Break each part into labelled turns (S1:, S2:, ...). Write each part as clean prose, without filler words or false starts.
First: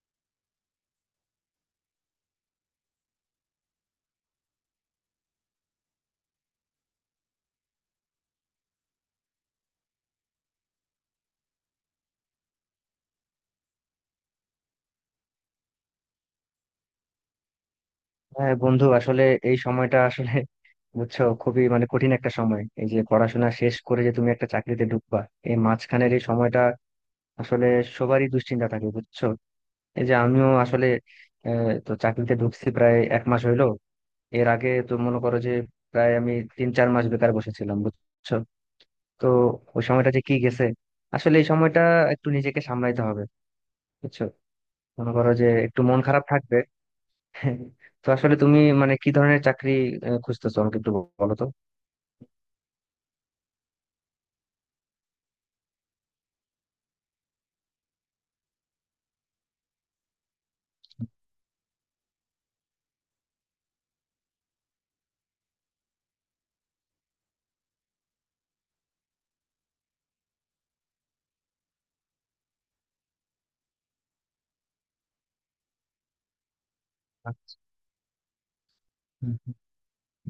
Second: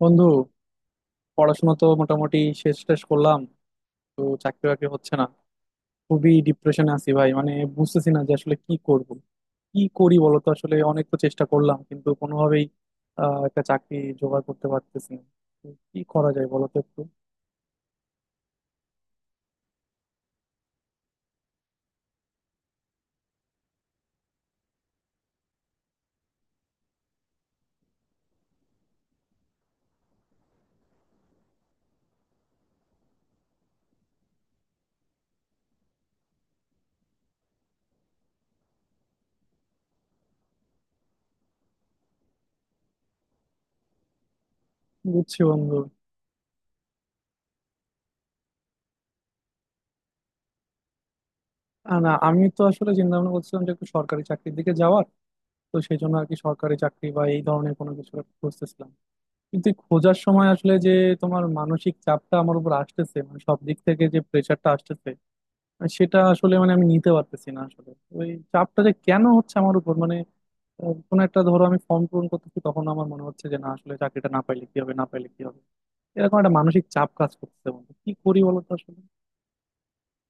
S1: বন্ধু, পড়াশোনা তো মোটামুটি শেষ, টেস করলাম। তো চাকরি বাকরি হচ্ছে না। খুবই ডিপ্রেশনে আছি ভাই, বুঝতেছি না যে আসলে কি করব। কি করি বলতো, আসলে অনেক তো চেষ্টা করলাম কিন্তু কোনোভাবেই একটা চাকরি জোগাড় করতে পারতেছি না। তো কি করা যায় বলতো একটু?
S2: হ্যাঁ বন্ধু, আসলে এই সময়টা আসলে বুঝছো খুবই মানে কঠিন একটা সময়। এই যে পড়াশোনা শেষ করে যে তুমি একটা চাকরিতে ঢুকবা, এই মাঝখানের এই সময়টা আসলে সবারই দুশ্চিন্তা থাকে, বুঝছো। এই যে আমিও আসলে তো চাকরিতে ঢুকছি প্রায় এক মাস হইলো। এর আগে তো মনে করো যে, প্রায় আমি তিন চার মাস বেকার বসেছিলাম, বুঝছো। তো ওই সময়টা যে কি গেছে! আসলে এই সময়টা একটু নিজেকে সামলাইতে হবে, বুঝছো। মনে করো
S1: বুঝছি
S2: যে
S1: বন্ধু।
S2: একটু মন খারাপ থাকবে। তো আসলে তুমি মানে কি ধরনের চাকরি খুঁজতেছো আমাকে একটু বলো তো।
S1: না, আমি তো আসলে চিন্তা ভাবনা করছিলাম যে একটু সরকারি চাকরির দিকে যাওয়ার। তো সেই জন্য আর কি সরকারি চাকরি বা এই ধরনের কোনো কিছু একটা খুঁজতেছিলাম। কিন্তু এই খোঁজার সময় আসলে যে তোমার মানসিক চাপটা আমার উপর আসতেছে, সব দিক থেকে যে প্রেশারটা আসতেছে, আর সেটা আসলে আমি নিতে পারতেছি না আসলে। ওই চাপটা যে কেন হচ্ছে আমার উপর মানে, কোনো একটা, ধরো আমি ফর্ম পূরণ করতেছি, তখন আমার মনে হচ্ছে যে না, আসলে চাকরিটা না পাইলে কি হবে, না পাইলে কি হবে। এরকম একটা মানসিক চাপ কাজ করতেছে বন্ধু, কি করি বলো তো আসলে?
S2: হুম, হুম।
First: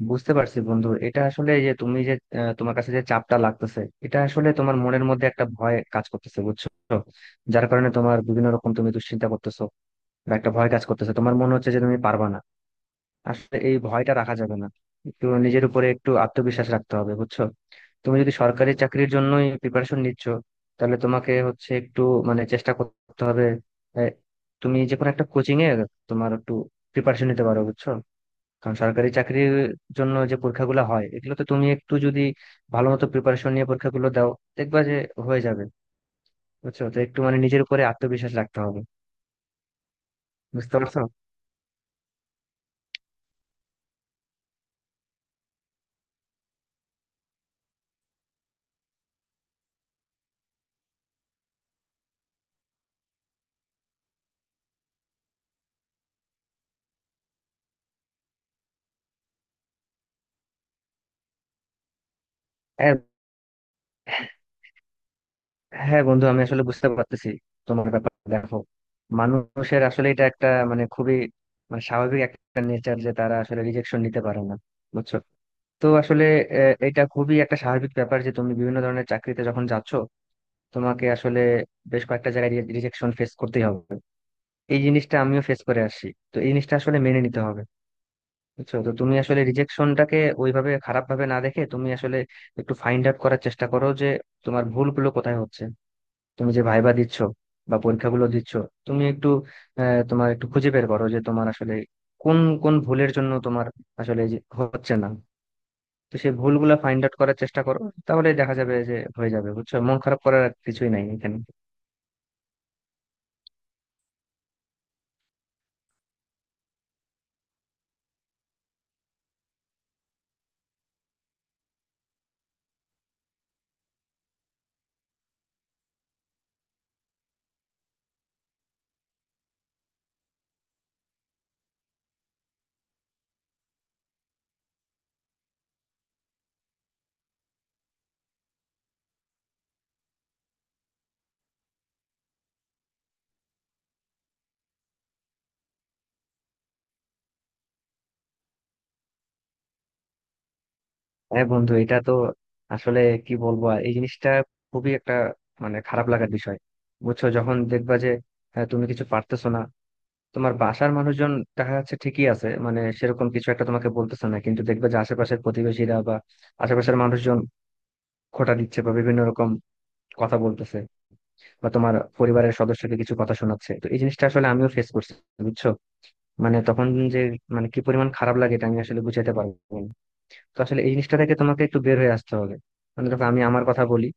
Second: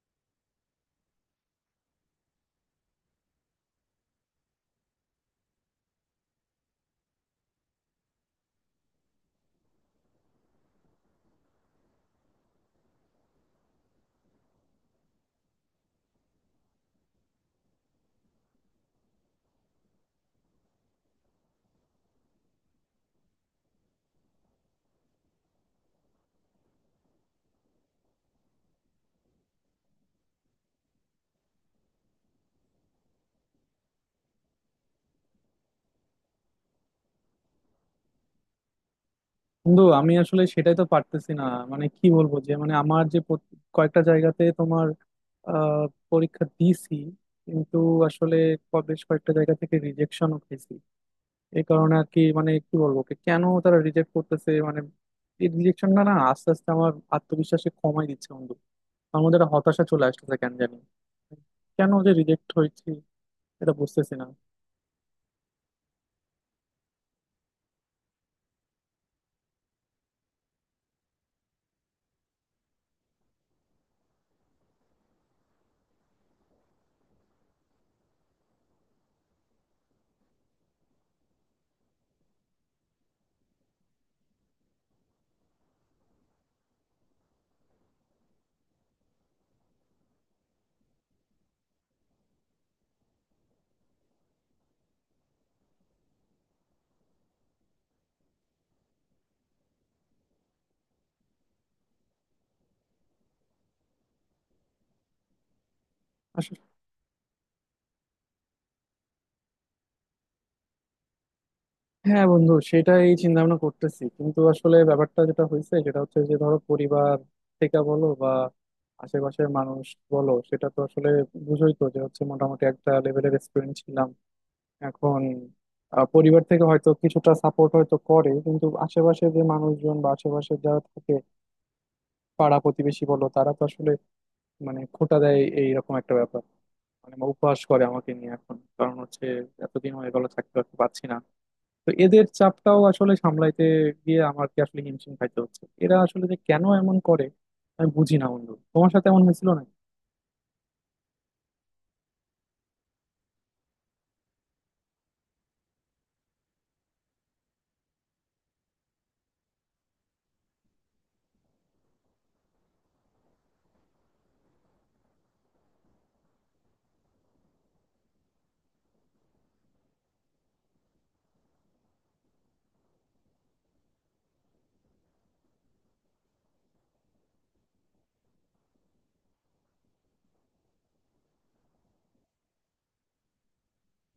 S2: বুঝতে পারছি বন্ধু, এটা আসলে এই যে তুমি যে তোমার কাছে যে চাপটা লাগতেছে, এটা আসলে তোমার মনের মধ্যে একটা ভয় কাজ করতেছে, বুঝছো। যার কারণে তোমার বিভিন্ন রকম তুমি দুশ্চিন্তা করতেছো বা একটা ভয় কাজ করতেছে, তোমার মনে হচ্ছে যে তুমি পারবা না। আসলে এই ভয়টা রাখা যাবে না। একটু নিজের উপরে একটু আত্মবিশ্বাস রাখতে হবে, বুঝছো। তুমি যদি সরকারি চাকরির জন্যই প্রিপারেশন নিচ্ছ, তাহলে তোমাকে হচ্ছে একটু মানে চেষ্টা করতে হবে। এ, তুমি যে কোনো একটা কোচিং এ তোমার একটু প্রিপারেশন নিতে পারো, বুঝছো। কারণ সরকারি চাকরির জন্য যে পরীক্ষাগুলো হয়, এগুলো তো তুমি একটু যদি ভালো মতো প্রিপারেশন নিয়ে পরীক্ষাগুলো দাও, দেখবা যে হয়ে যাবে। বুঝছো, তো একটু মানে নিজের উপরে আত্মবিশ্বাস রাখতে হবে।
S1: বন্ধু, আমি আসলে
S2: বুঝতে
S1: সেটাই তো
S2: পারছো?
S1: পারতেছি না। কি বলবো, যে মানে আমার যে কয়েকটা জায়গাতে তোমার আহ পরীক্ষা দিছি কিন্তু আসলে বেশ কয়েকটা জায়গা থেকে রিজেকশনও খেয়েছি। এই কারণে আর কি, কি বলবো, কি কেন তারা রিজেক্ট করতেছে মানে। এই রিজেকশনটা না আস্তে আস্তে আমার আত্মবিশ্বাসে কমাই দিচ্ছে বন্ধু। আমার মধ্যে একটা হতাশা চলে আসতেছে কেন জানি। কেন যে রিজেক্ট হয়েছি
S2: হ্যাঁ,
S1: এটা বুঝতেছি না
S2: হ্যাঁ বন্ধু, আমি আসলে বুঝতে পারতেছি তোমার ব্যাপার। দেখো, মানুষের আসলে এটা একটা মানে খুবই মানে স্বাভাবিক একটা নেচার যে তারা আসলে রিজেকশন নিতে পারে না, বুঝছো। তো আসলে এটা খুবই একটা স্বাভাবিক ব্যাপার যে তুমি বিভিন্ন ধরনের চাকরিতে যখন যাচ্ছ, তোমাকে আসলে বেশ কয়েকটা জায়গায় রিজেকশন ফেস করতেই হবে। এই জিনিসটা আমিও ফেস করে আসছি। তো এই জিনিসটা আসলে মেনে নিতে হবে, বুঝছো। তো তুমি আসলে রিজেকশনটাকে ওইভাবে খারাপ ভাবে না দেখে, তুমি আসলে একটু ফাইন্ড আউট করার চেষ্টা করো যে তোমার ভুলগুলো কোথায় হচ্ছে। তুমি যে ভাইবা দিচ্ছ বা পরীক্ষাগুলো দিচ্ছ, তুমি একটু তোমার একটু খুঁজে বের করো যে তোমার আসলে কোন কোন ভুলের জন্য তোমার আসলে যে হচ্ছে না। তো সেই
S1: আসলে।
S2: ভুলগুলা ফাইন্ড আউট করার চেষ্টা করো, তাহলে দেখা যাবে যে হয়ে যাবে। বুঝছো, মন খারাপ করার আর কিছুই নাই এখানে।
S1: হ্যাঁ বন্ধু, সেটাই চিন্তা ভাবনা করতেছি। কিন্তু আসলে ব্যাপারটা যেটা হয়েছে সেটা হচ্ছে যে ধরো পরিবার থেকে বলো বা আশেপাশের মানুষ বলো, সেটা তো আসলে বুঝোই তো, যে হচ্ছে মোটামুটি একটা লেভেলের এক্সপিরিয়েন্স ছিলাম এখন। পরিবার থেকে হয়তো কিছুটা সাপোর্ট হয়তো করে, কিন্তু আশেপাশে যে মানুষজন বা আশেপাশে যারা থাকে, পাড়া প্রতিবেশী বলো, তারা তো আসলে খোঁটা দেয়, এইরকম একটা ব্যাপার। উপহাস করে আমাকে নিয়ে এখন। কারণ হচ্ছে এতদিন হয়ে গেল থাকতে পারছি না। তো এদের চাপটাও আসলে সামলাইতে গিয়ে আমাকে আসলে হিমশিম খাইতে হচ্ছে। এরা আসলে যে কেন এমন করে আমি বুঝি না বন্ধু। তোমার সাথে এমন হয়েছিল না?
S2: হ্যাঁ বন্ধু, এটা তো আসলে কি বলবো আর, এই জিনিসটা খুবই একটা মানে খারাপ লাগার বিষয়, বুঝছো। যখন দেখবা যে তুমি কিছু পারতেছো না, তোমার বাসার মানুষজন দেখা যাচ্ছে ঠিকই আছে, মানে সেরকম কিছু একটা তোমাকে বলতেছে না, কিন্তু দেখবে যে আশেপাশের প্রতিবেশীরা বা আশেপাশের মানুষজন খোঁটা দিচ্ছে বা বিভিন্ন রকম কথা বলতেছে, বা তোমার পরিবারের সদস্যকে কিছু কথা শোনাচ্ছে। তো এই জিনিসটা আসলে আমিও ফেস করছি, বুঝছো। মানে তখন যে মানে কি পরিমাণ খারাপ লাগে, এটা আমি আসলে বুঝাতে পারবো না। তো আসলে এই জিনিসটা থেকে তোমাকে একটু বের হয়ে আসতে হবে। মানে দেখো, আমি আমার কথা বলি।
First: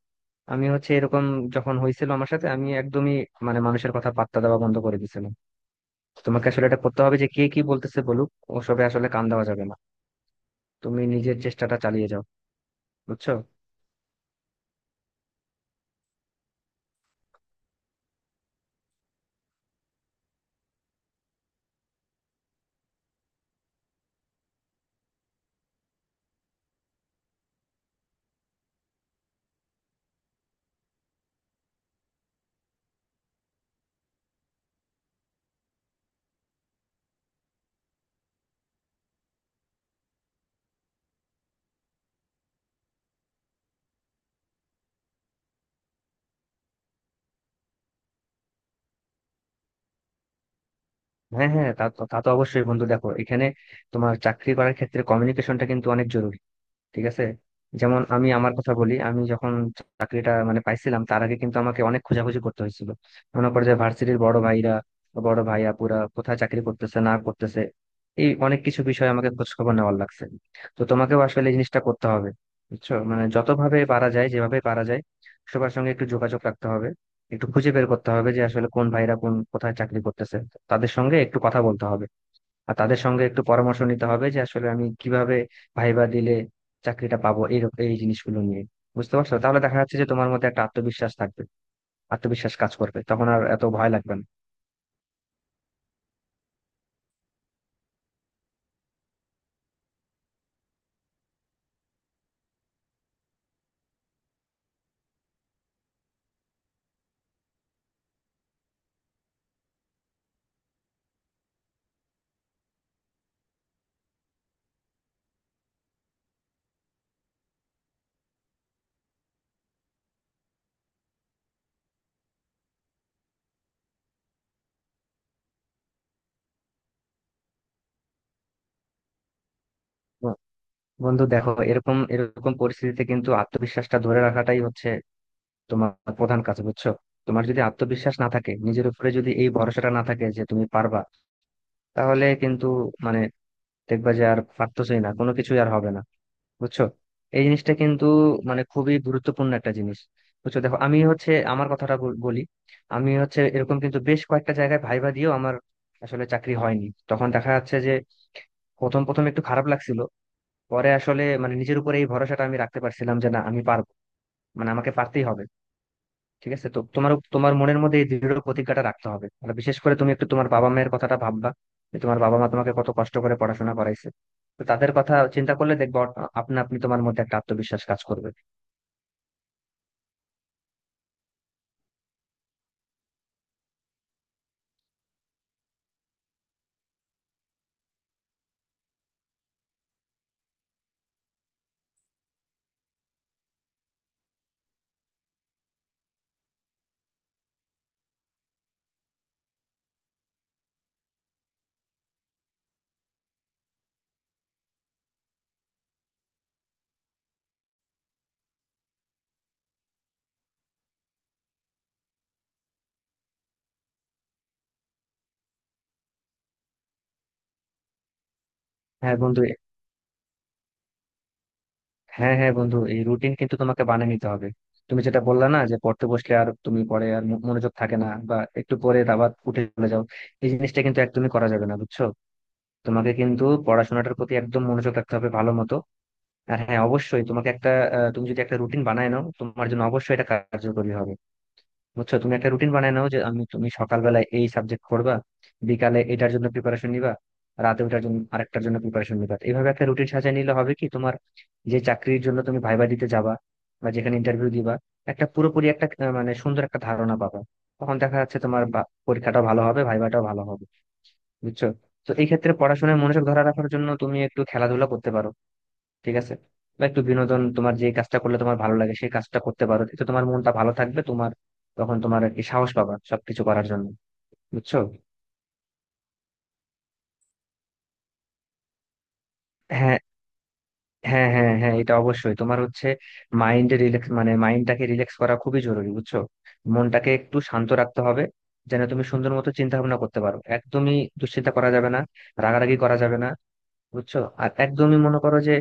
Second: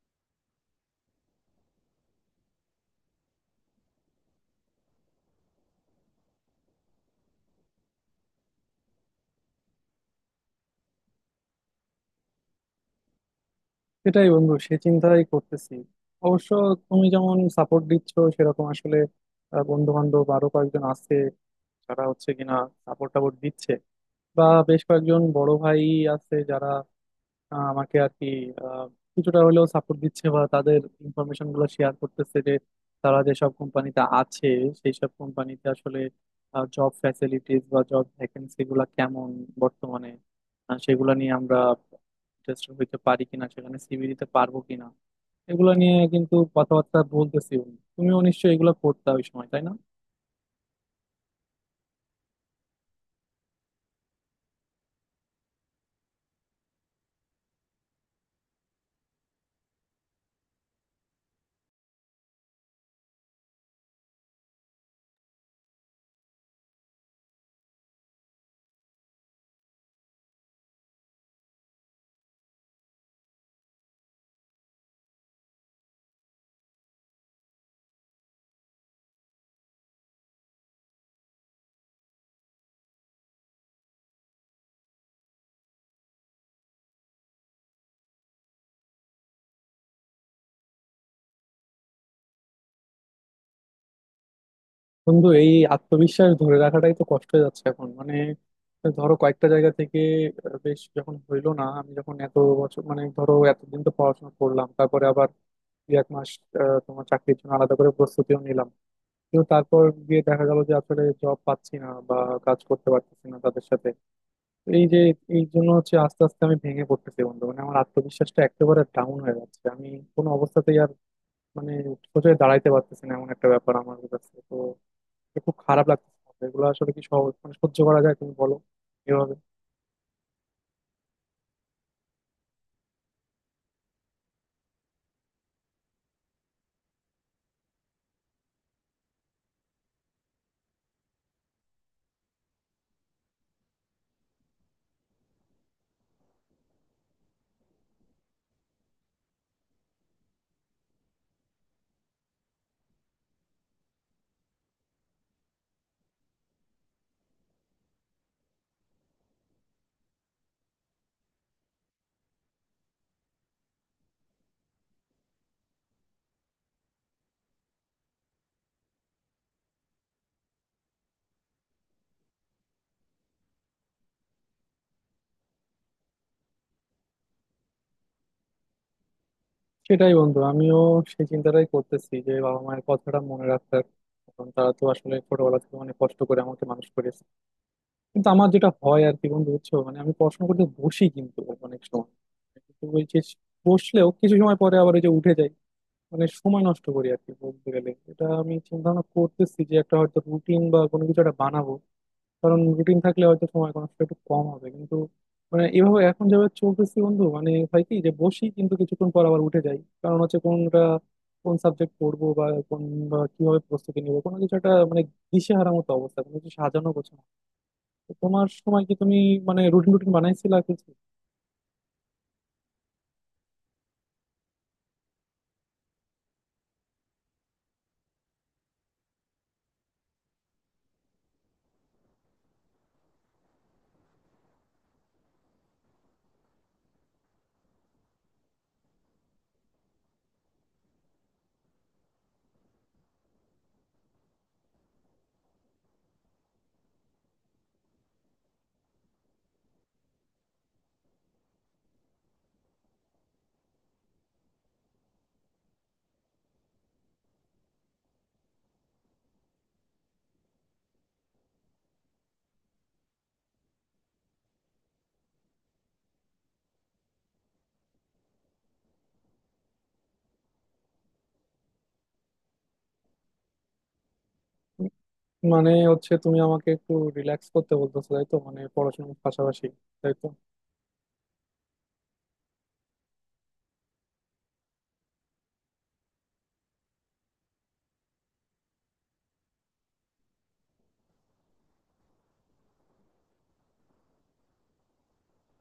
S2: আমি হচ্ছে এরকম, যখন হয়েছিল আমার সাথে, আমি একদমই মানে মানুষের কথা পাত্তা দেওয়া বন্ধ করে দিয়েছিলাম। তো তোমাকে আসলে এটা করতে হবে যে কে কি বলতেছে বলুক, ওসবে আসলে কান দেওয়া যাবে না। তুমি নিজের চেষ্টাটা চালিয়ে যাও, বুঝছো।
S1: সেটাই বন্ধু, সে চিন্তাই করতেছি অবশ্য। তুমি যেমন সাপোর্ট দিচ্ছ, সেরকম আসলে বন্ধু বান্ধব আরো কয়েকজন আছে যারা হচ্ছে কিনা সাপোর্ট টাপোর্ট দিচ্ছে। বা বেশ কয়েকজন বড় ভাই আছে যারা আমাকে আর কি আহ, কিছুটা হলেও সাপোর্ট দিচ্ছে বা তাদের ইনফরমেশন গুলো শেয়ার করতেছে যে তারা যেসব কোম্পানিতে আছে, সেই সব কোম্পানিতে আসলে জব ফ্যাসিলিটিস বা জব ভ্যাকেন্সি গুলা কেমন বর্তমানে, সেগুলা নিয়ে আমরা ইন্টারেস্টেড হইতে পারি কিনা, সেখানে সিভি দিতে পারবো কিনা, এগুলা নিয়ে কিন্তু কথাবার্তা বলতেছি। তুমিও নিশ্চয়ই এগুলো করতে ওই সময়, তাই না?
S2: হ্যাঁ, হ্যাঁ, তা তো তা তো অবশ্যই বন্ধু। দেখো, এখানে তোমার চাকরি করার ক্ষেত্রে কমিউনিকেশনটা কিন্তু অনেক জরুরি, ঠিক আছে? যেমন আমি আমার কথা বলি, আমি যখন চাকরিটা মানে পাইছিলাম, তার আগে কিন্তু আমাকে অনেক খোঁজাখুঁজি করতে হয়েছিল। মনে করে যে ভার্সিটির বড় ভাইরা বড় ভাইয়া পুরা কোথায় চাকরি করতেছে না করতেছে, এই অনেক কিছু বিষয়ে আমাকে খোঁজ খবর নেওয়ার লাগছে। তো তোমাকেও আসলে এই জিনিসটা করতে হবে, বুঝছো। মানে যতভাবে পারা যায় যেভাবে পারা যায়, সবার সঙ্গে একটু যোগাযোগ রাখতে হবে। একটু খুঁজে বের করতে হবে যে আসলে কোন ভাইরা কোন কোথায় চাকরি করতেছে, তাদের সঙ্গে একটু কথা বলতে হবে। আর তাদের সঙ্গে একটু পরামর্শ নিতে হবে যে আসলে আমি কিভাবে ভাইবা দিলে চাকরিটা পাবো, এই এই জিনিসগুলো নিয়ে। বুঝতে পারছো? তাহলে দেখা যাচ্ছে যে তোমার মধ্যে একটা আত্মবিশ্বাস থাকবে, আত্মবিশ্বাস কাজ করবে, তখন আর এত ভয় লাগবে না।
S1: বন্ধু, এই আত্মবিশ্বাস ধরে রাখাটাই তো কষ্ট হয়ে যাচ্ছে এখন। ধরো কয়েকটা জায়গা থেকে বেশ যখন হইলো না, আমি যখন এত বছর, ধরো এতদিন তো পড়াশোনা করলাম, তারপরে আবার দুই এক মাস তোমার চাকরির জন্য আলাদা করে প্রস্তুতিও নিলাম। কিন্তু তারপর গিয়ে দেখা গেল যে আসলে জব পাচ্ছি না বা কাজ করতে পারতেছি না তাদের সাথে। তো এই যে এই জন্য হচ্ছে আস্তে আস্তে আমি ভেঙে পড়তেছি বন্ধু। আমার আত্মবিশ্বাসটা একেবারে ডাউন হয়ে যাচ্ছে। আমি কোনো অবস্থাতেই আর মানে সোজা দাঁড়াইতে পারতেছি না, এমন একটা ব্যাপার। আমার কাছে তো খুব খারাপ লাগছে। এগুলো আসলে কি সহজ, মানে সহ্য করা যায় তুমি বলো এভাবে?
S2: তো বন্ধু দেখো, এরকম এরকম পরিস্থিতিতে কিন্তু আত্মবিশ্বাসটা ধরে রাখাটাই হচ্ছে তোমার প্রধান কাজ, বুঝছো। তোমার যদি আত্মবিশ্বাস না থাকে, নিজের উপরে যদি এই ভরসাটা না থাকে যে তুমি পারবা, তাহলে কিন্তু মানে দেখবা যে আর পারতেছই না, কোনো কিছুই আর হবে না, বুঝছো। এই জিনিসটা কিন্তু মানে খুবই গুরুত্বপূর্ণ একটা জিনিস। বুঝছো, দেখো আমি হচ্ছে আমার কথাটা বলি। আমি হচ্ছে এরকম, কিন্তু বেশ কয়েকটা জায়গায় ভাইবা দিয়েও আমার আসলে চাকরি হয়নি। তখন দেখা যাচ্ছে যে প্রথম প্রথম একটু খারাপ লাগছিল, পরে আসলে মানে নিজের উপরে এই ভরসাটা আমি রাখতে পারছিলাম যে না, আমি পারবো, মানে আমাকে পারতেই হবে। ঠিক আছে, তো তোমার তোমার মনের মধ্যে এই দৃঢ় প্রতিজ্ঞাটা রাখতে হবে। আর বিশেষ করে তুমি একটু তোমার বাবা মায়ের কথাটা ভাববা, যে তোমার বাবা মা তোমাকে কত কষ্ট করে পড়াশোনা করাইছে। তো তাদের কথা চিন্তা করলে দেখবো আপনা আপনি তোমার মধ্যে একটা আত্মবিশ্বাস কাজ করবে।
S1: সেটাই বন্ধু, আমিও সেই চিন্তাটাই করতেছি যে বাবা মায়ের কথাটা মনে রাখার। কারণ তারা তো আসলে ছোটবেলা থেকে অনেক কষ্ট করে আমাকে মানুষ করেছে। কিন্তু আমার যেটা হয় আর কি বন্ধু, বুঝছো, মানে আমি পড়াশোনা করতে বসি কিন্তু অনেক সময় কিন্তু ওই যে বসলেও কিছু সময় পরে আবার ওই যে উঠে যাই। মানে সময় নষ্ট করি আর কি, বলতে গেলে। এটা আমি চিন্তা ভাবনা করতেছি যে একটা হয়তো রুটিন বা কোনো কিছু একটা বানাবো। কারণ রুটিন থাকলে হয়তো সময় কনস্ট একটু কম হবে। কিন্তু এভাবে এখন যেভাবে চলতেছি বন্ধু, মানে হয় কি যে বসি কিন্তু কিছুক্ষণ পর আবার উঠে যাই। কারণ হচ্ছে কোনটা, কোন সাবজেক্ট পড়বো, বা কোন বা কিভাবে প্রস্তুতি নেবো কোনো কিছু একটা মানে দিশেহারা মতো অবস্থা, কোনো কিছু সাজানো গোছানো। তো তোমার সময় কি তুমি
S2: হ্যাঁ বন্ধু,
S1: রুটিন রুটিন বানাইছিলা কিছু?
S2: হ্যাঁ হ্যাঁ বন্ধু, এই রুটিন কিন্তু তোমাকে বানিয়ে নিতে হবে। তুমি যেটা বললা না, যে পড়তে বসলে আর তুমি পরে আর মনোযোগ থাকে না বা একটু পরে আবার উঠে চলে যাও, এই জিনিসটা কিন্তু একদমই করা যাবে না, বুঝছো। তোমাকে কিন্তু পড়াশোনাটার প্রতি একদম মনোযোগ রাখতে হবে ভালো মতো। আর হ্যাঁ, অবশ্যই তোমাকে একটা তুমি যদি একটা রুটিন বানায় নাও, তোমার জন্য অবশ্যই এটা কার্যকরী হবে, বুঝছো। তুমি একটা রুটিন বানায় নাও যে আমি তুমি সকালবেলায় এই সাবজেক্ট করবা, বিকালে এটার জন্য প্রিপারেশন নিবা, রাতে ওটার জন্য আরেকটার জন্য প্রিপারেশন নিবা। এইভাবে একটা রুটিন সাজিয়ে নিলে হবে কি, তোমার যে চাকরির জন্য তুমি ভাইবা দিতে যাবা বা যেখানে ইন্টারভিউ দিবা, একটা পুরোপুরি একটা মানে সুন্দর একটা ধারণা পাবা। তখন দেখা যাচ্ছে তোমার পরীক্ষাটাও ভালো হবে, ভাইবাটাও ভালো হবে, বুঝছো। তো এই ক্ষেত্রে পড়াশোনায় মনোযোগ ধরে রাখার জন্য তুমি একটু খেলাধুলা করতে পারো, ঠিক আছে? বা একটু বিনোদন, তোমার যে কাজটা করলে তোমার ভালো লাগে সেই কাজটা করতে পারো, এতে তোমার মনটা ভালো থাকবে। তোমার তখন তোমার আর কি সাহস পাবা সবকিছু করার জন্য, বুঝছো।
S1: মানে হচ্ছে তুমি আমাকে একটু রিল্যাক্স করতে বলতেছো তাই তো, মানে পড়াশোনার পাশাপাশি?
S2: হ্যাঁ,
S1: তাই তো?
S2: হ্যাঁ, হ্যাঁ, হ্যাঁ, এটা অবশ্যই তোমার হচ্ছে মাইন্ডে রিল্যাক্স, মানে মাইন্ডটাকে রিল্যাক্স করা খুবই জরুরি, বুঝছো। মনটাকে একটু শান্ত রাখতে হবে, যেন তুমি সুন্দর মতো চিন্তা ভাবনা করতে পারো। একদমই দুশ্চিন্তা করা যাবে না, রাগারাগি করা যাবে না, বুঝছো। আর একদমই মনে করো যে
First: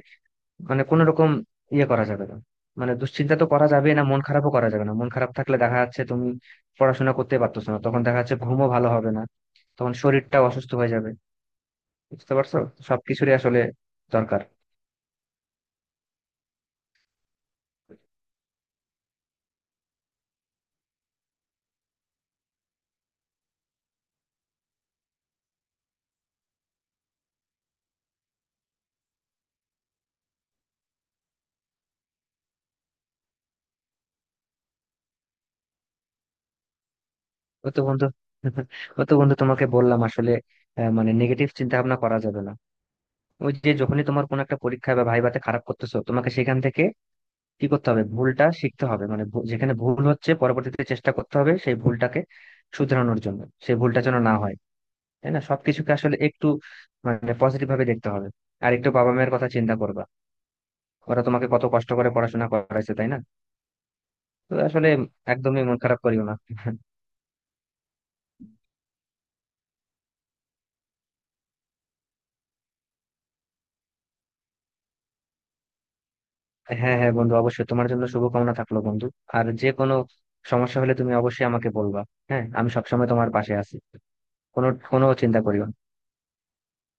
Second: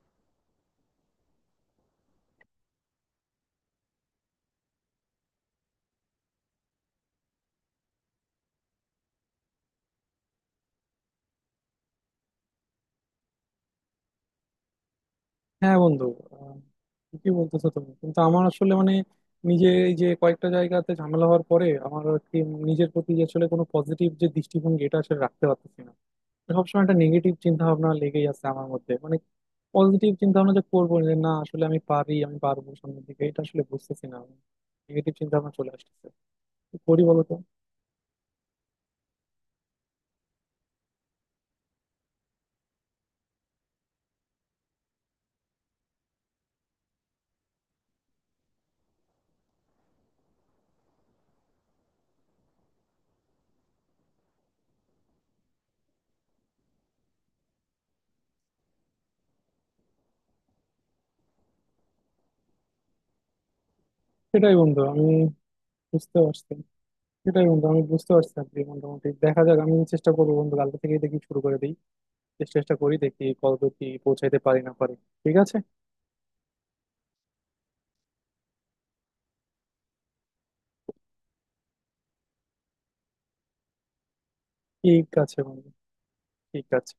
S2: মানে কোনো রকম ইয়ে করা যাবে না। মানে দুশ্চিন্তা তো করা যাবে না, মন খারাপও করা যাবে না। মন খারাপ থাকলে দেখা যাচ্ছে তুমি পড়াশোনা করতে পারতেছো না, তখন দেখা যাচ্ছে ঘুমও ভালো হবে না, তখন শরীরটাও অসুস্থ হয়ে যাবে। বুঝতে পারছো, সবকিছুরই আসলে দরকার।
S1: হ্যাঁ বন্ধু, আহ, ঠিকই বলতেছো তুমি। কিন্তু আমার আসলে মানে নিজে এই যে কয়েকটা জায়গাতে ঝামেলা হওয়ার পরে আমার আর কি নিজের প্রতি যে আসলে কোনো পজিটিভ যে দৃষ্টিভঙ্গি, এটা আসলে রাখতে পারতেছি না। সবসময় একটা নেগেটিভ চিন্তা ভাবনা লেগেই আছে আমার মধ্যে। পজিটিভ চিন্তা ভাবনা যে করবো, যে না আসলে আমি পারি, আমি পারবো সামনের দিকে, এটা আসলে বুঝতেছি না আমি। নেগেটিভ চিন্তা ভাবনা চলে আসতেছে। কি করি বলো তো?
S2: ও তো বন্ধু, ও তো বন্ধু তোমাকে বললাম আসলে মানে নেগেটিভ চিন্তা ভাবনা করা যাবে না। ওই যে যখনই তোমার কোনো একটা পরীক্ষায় বা ভাইভাতে খারাপ করতেছো, তোমাকে সেখান থেকে কি করতে হবে, ভুলটা শিখতে হবে, মানে যেখানে ভুল হচ্ছে পরবর্তীতে চেষ্টা করতে হবে সেই ভুলটাকে শুধরানোর জন্য, সেই ভুলটা যেন না হয়, তাই না? সবকিছুকে আসলে একটু মানে পজিটিভ ভাবে দেখতে হবে। আর একটু বাবা মায়ের কথা চিন্তা করবা, ওরা তোমাকে কত কষ্ট করে পড়াশোনা করাইছে, তাই না? তো
S1: সেটাই বন্ধু
S2: আসলে
S1: আমি
S2: একদমই মন খারাপ
S1: বুঝতে
S2: করিও না।
S1: পারছি সেটাই বন্ধু, আমি বুঝতে পারছি আর কি। মোটামুটি দেখা যাক, আমি চেষ্টা করবো বন্ধু। কালকে থেকে দেখি শুরু করে দিই, চেষ্টা টেষ্টা করি, দেখি কতদূর কি পৌঁছাইতে পারি না পারি। ঠিক আছে।
S2: হ্যাঁ, হ্যাঁ বন্ধু, অবশ্যই তোমার জন্য শুভকামনা থাকলো বন্ধু। আর যে কোনো সমস্যা হলে তুমি অবশ্যই আমাকে বলবা। হ্যাঁ, আমি সবসময় তোমার পাশে আছি। কোনো কোনো
S1: ঠিক আছে
S2: চিন্তা করিও
S1: বন্ধু,
S2: না।
S1: ঠিক আছে।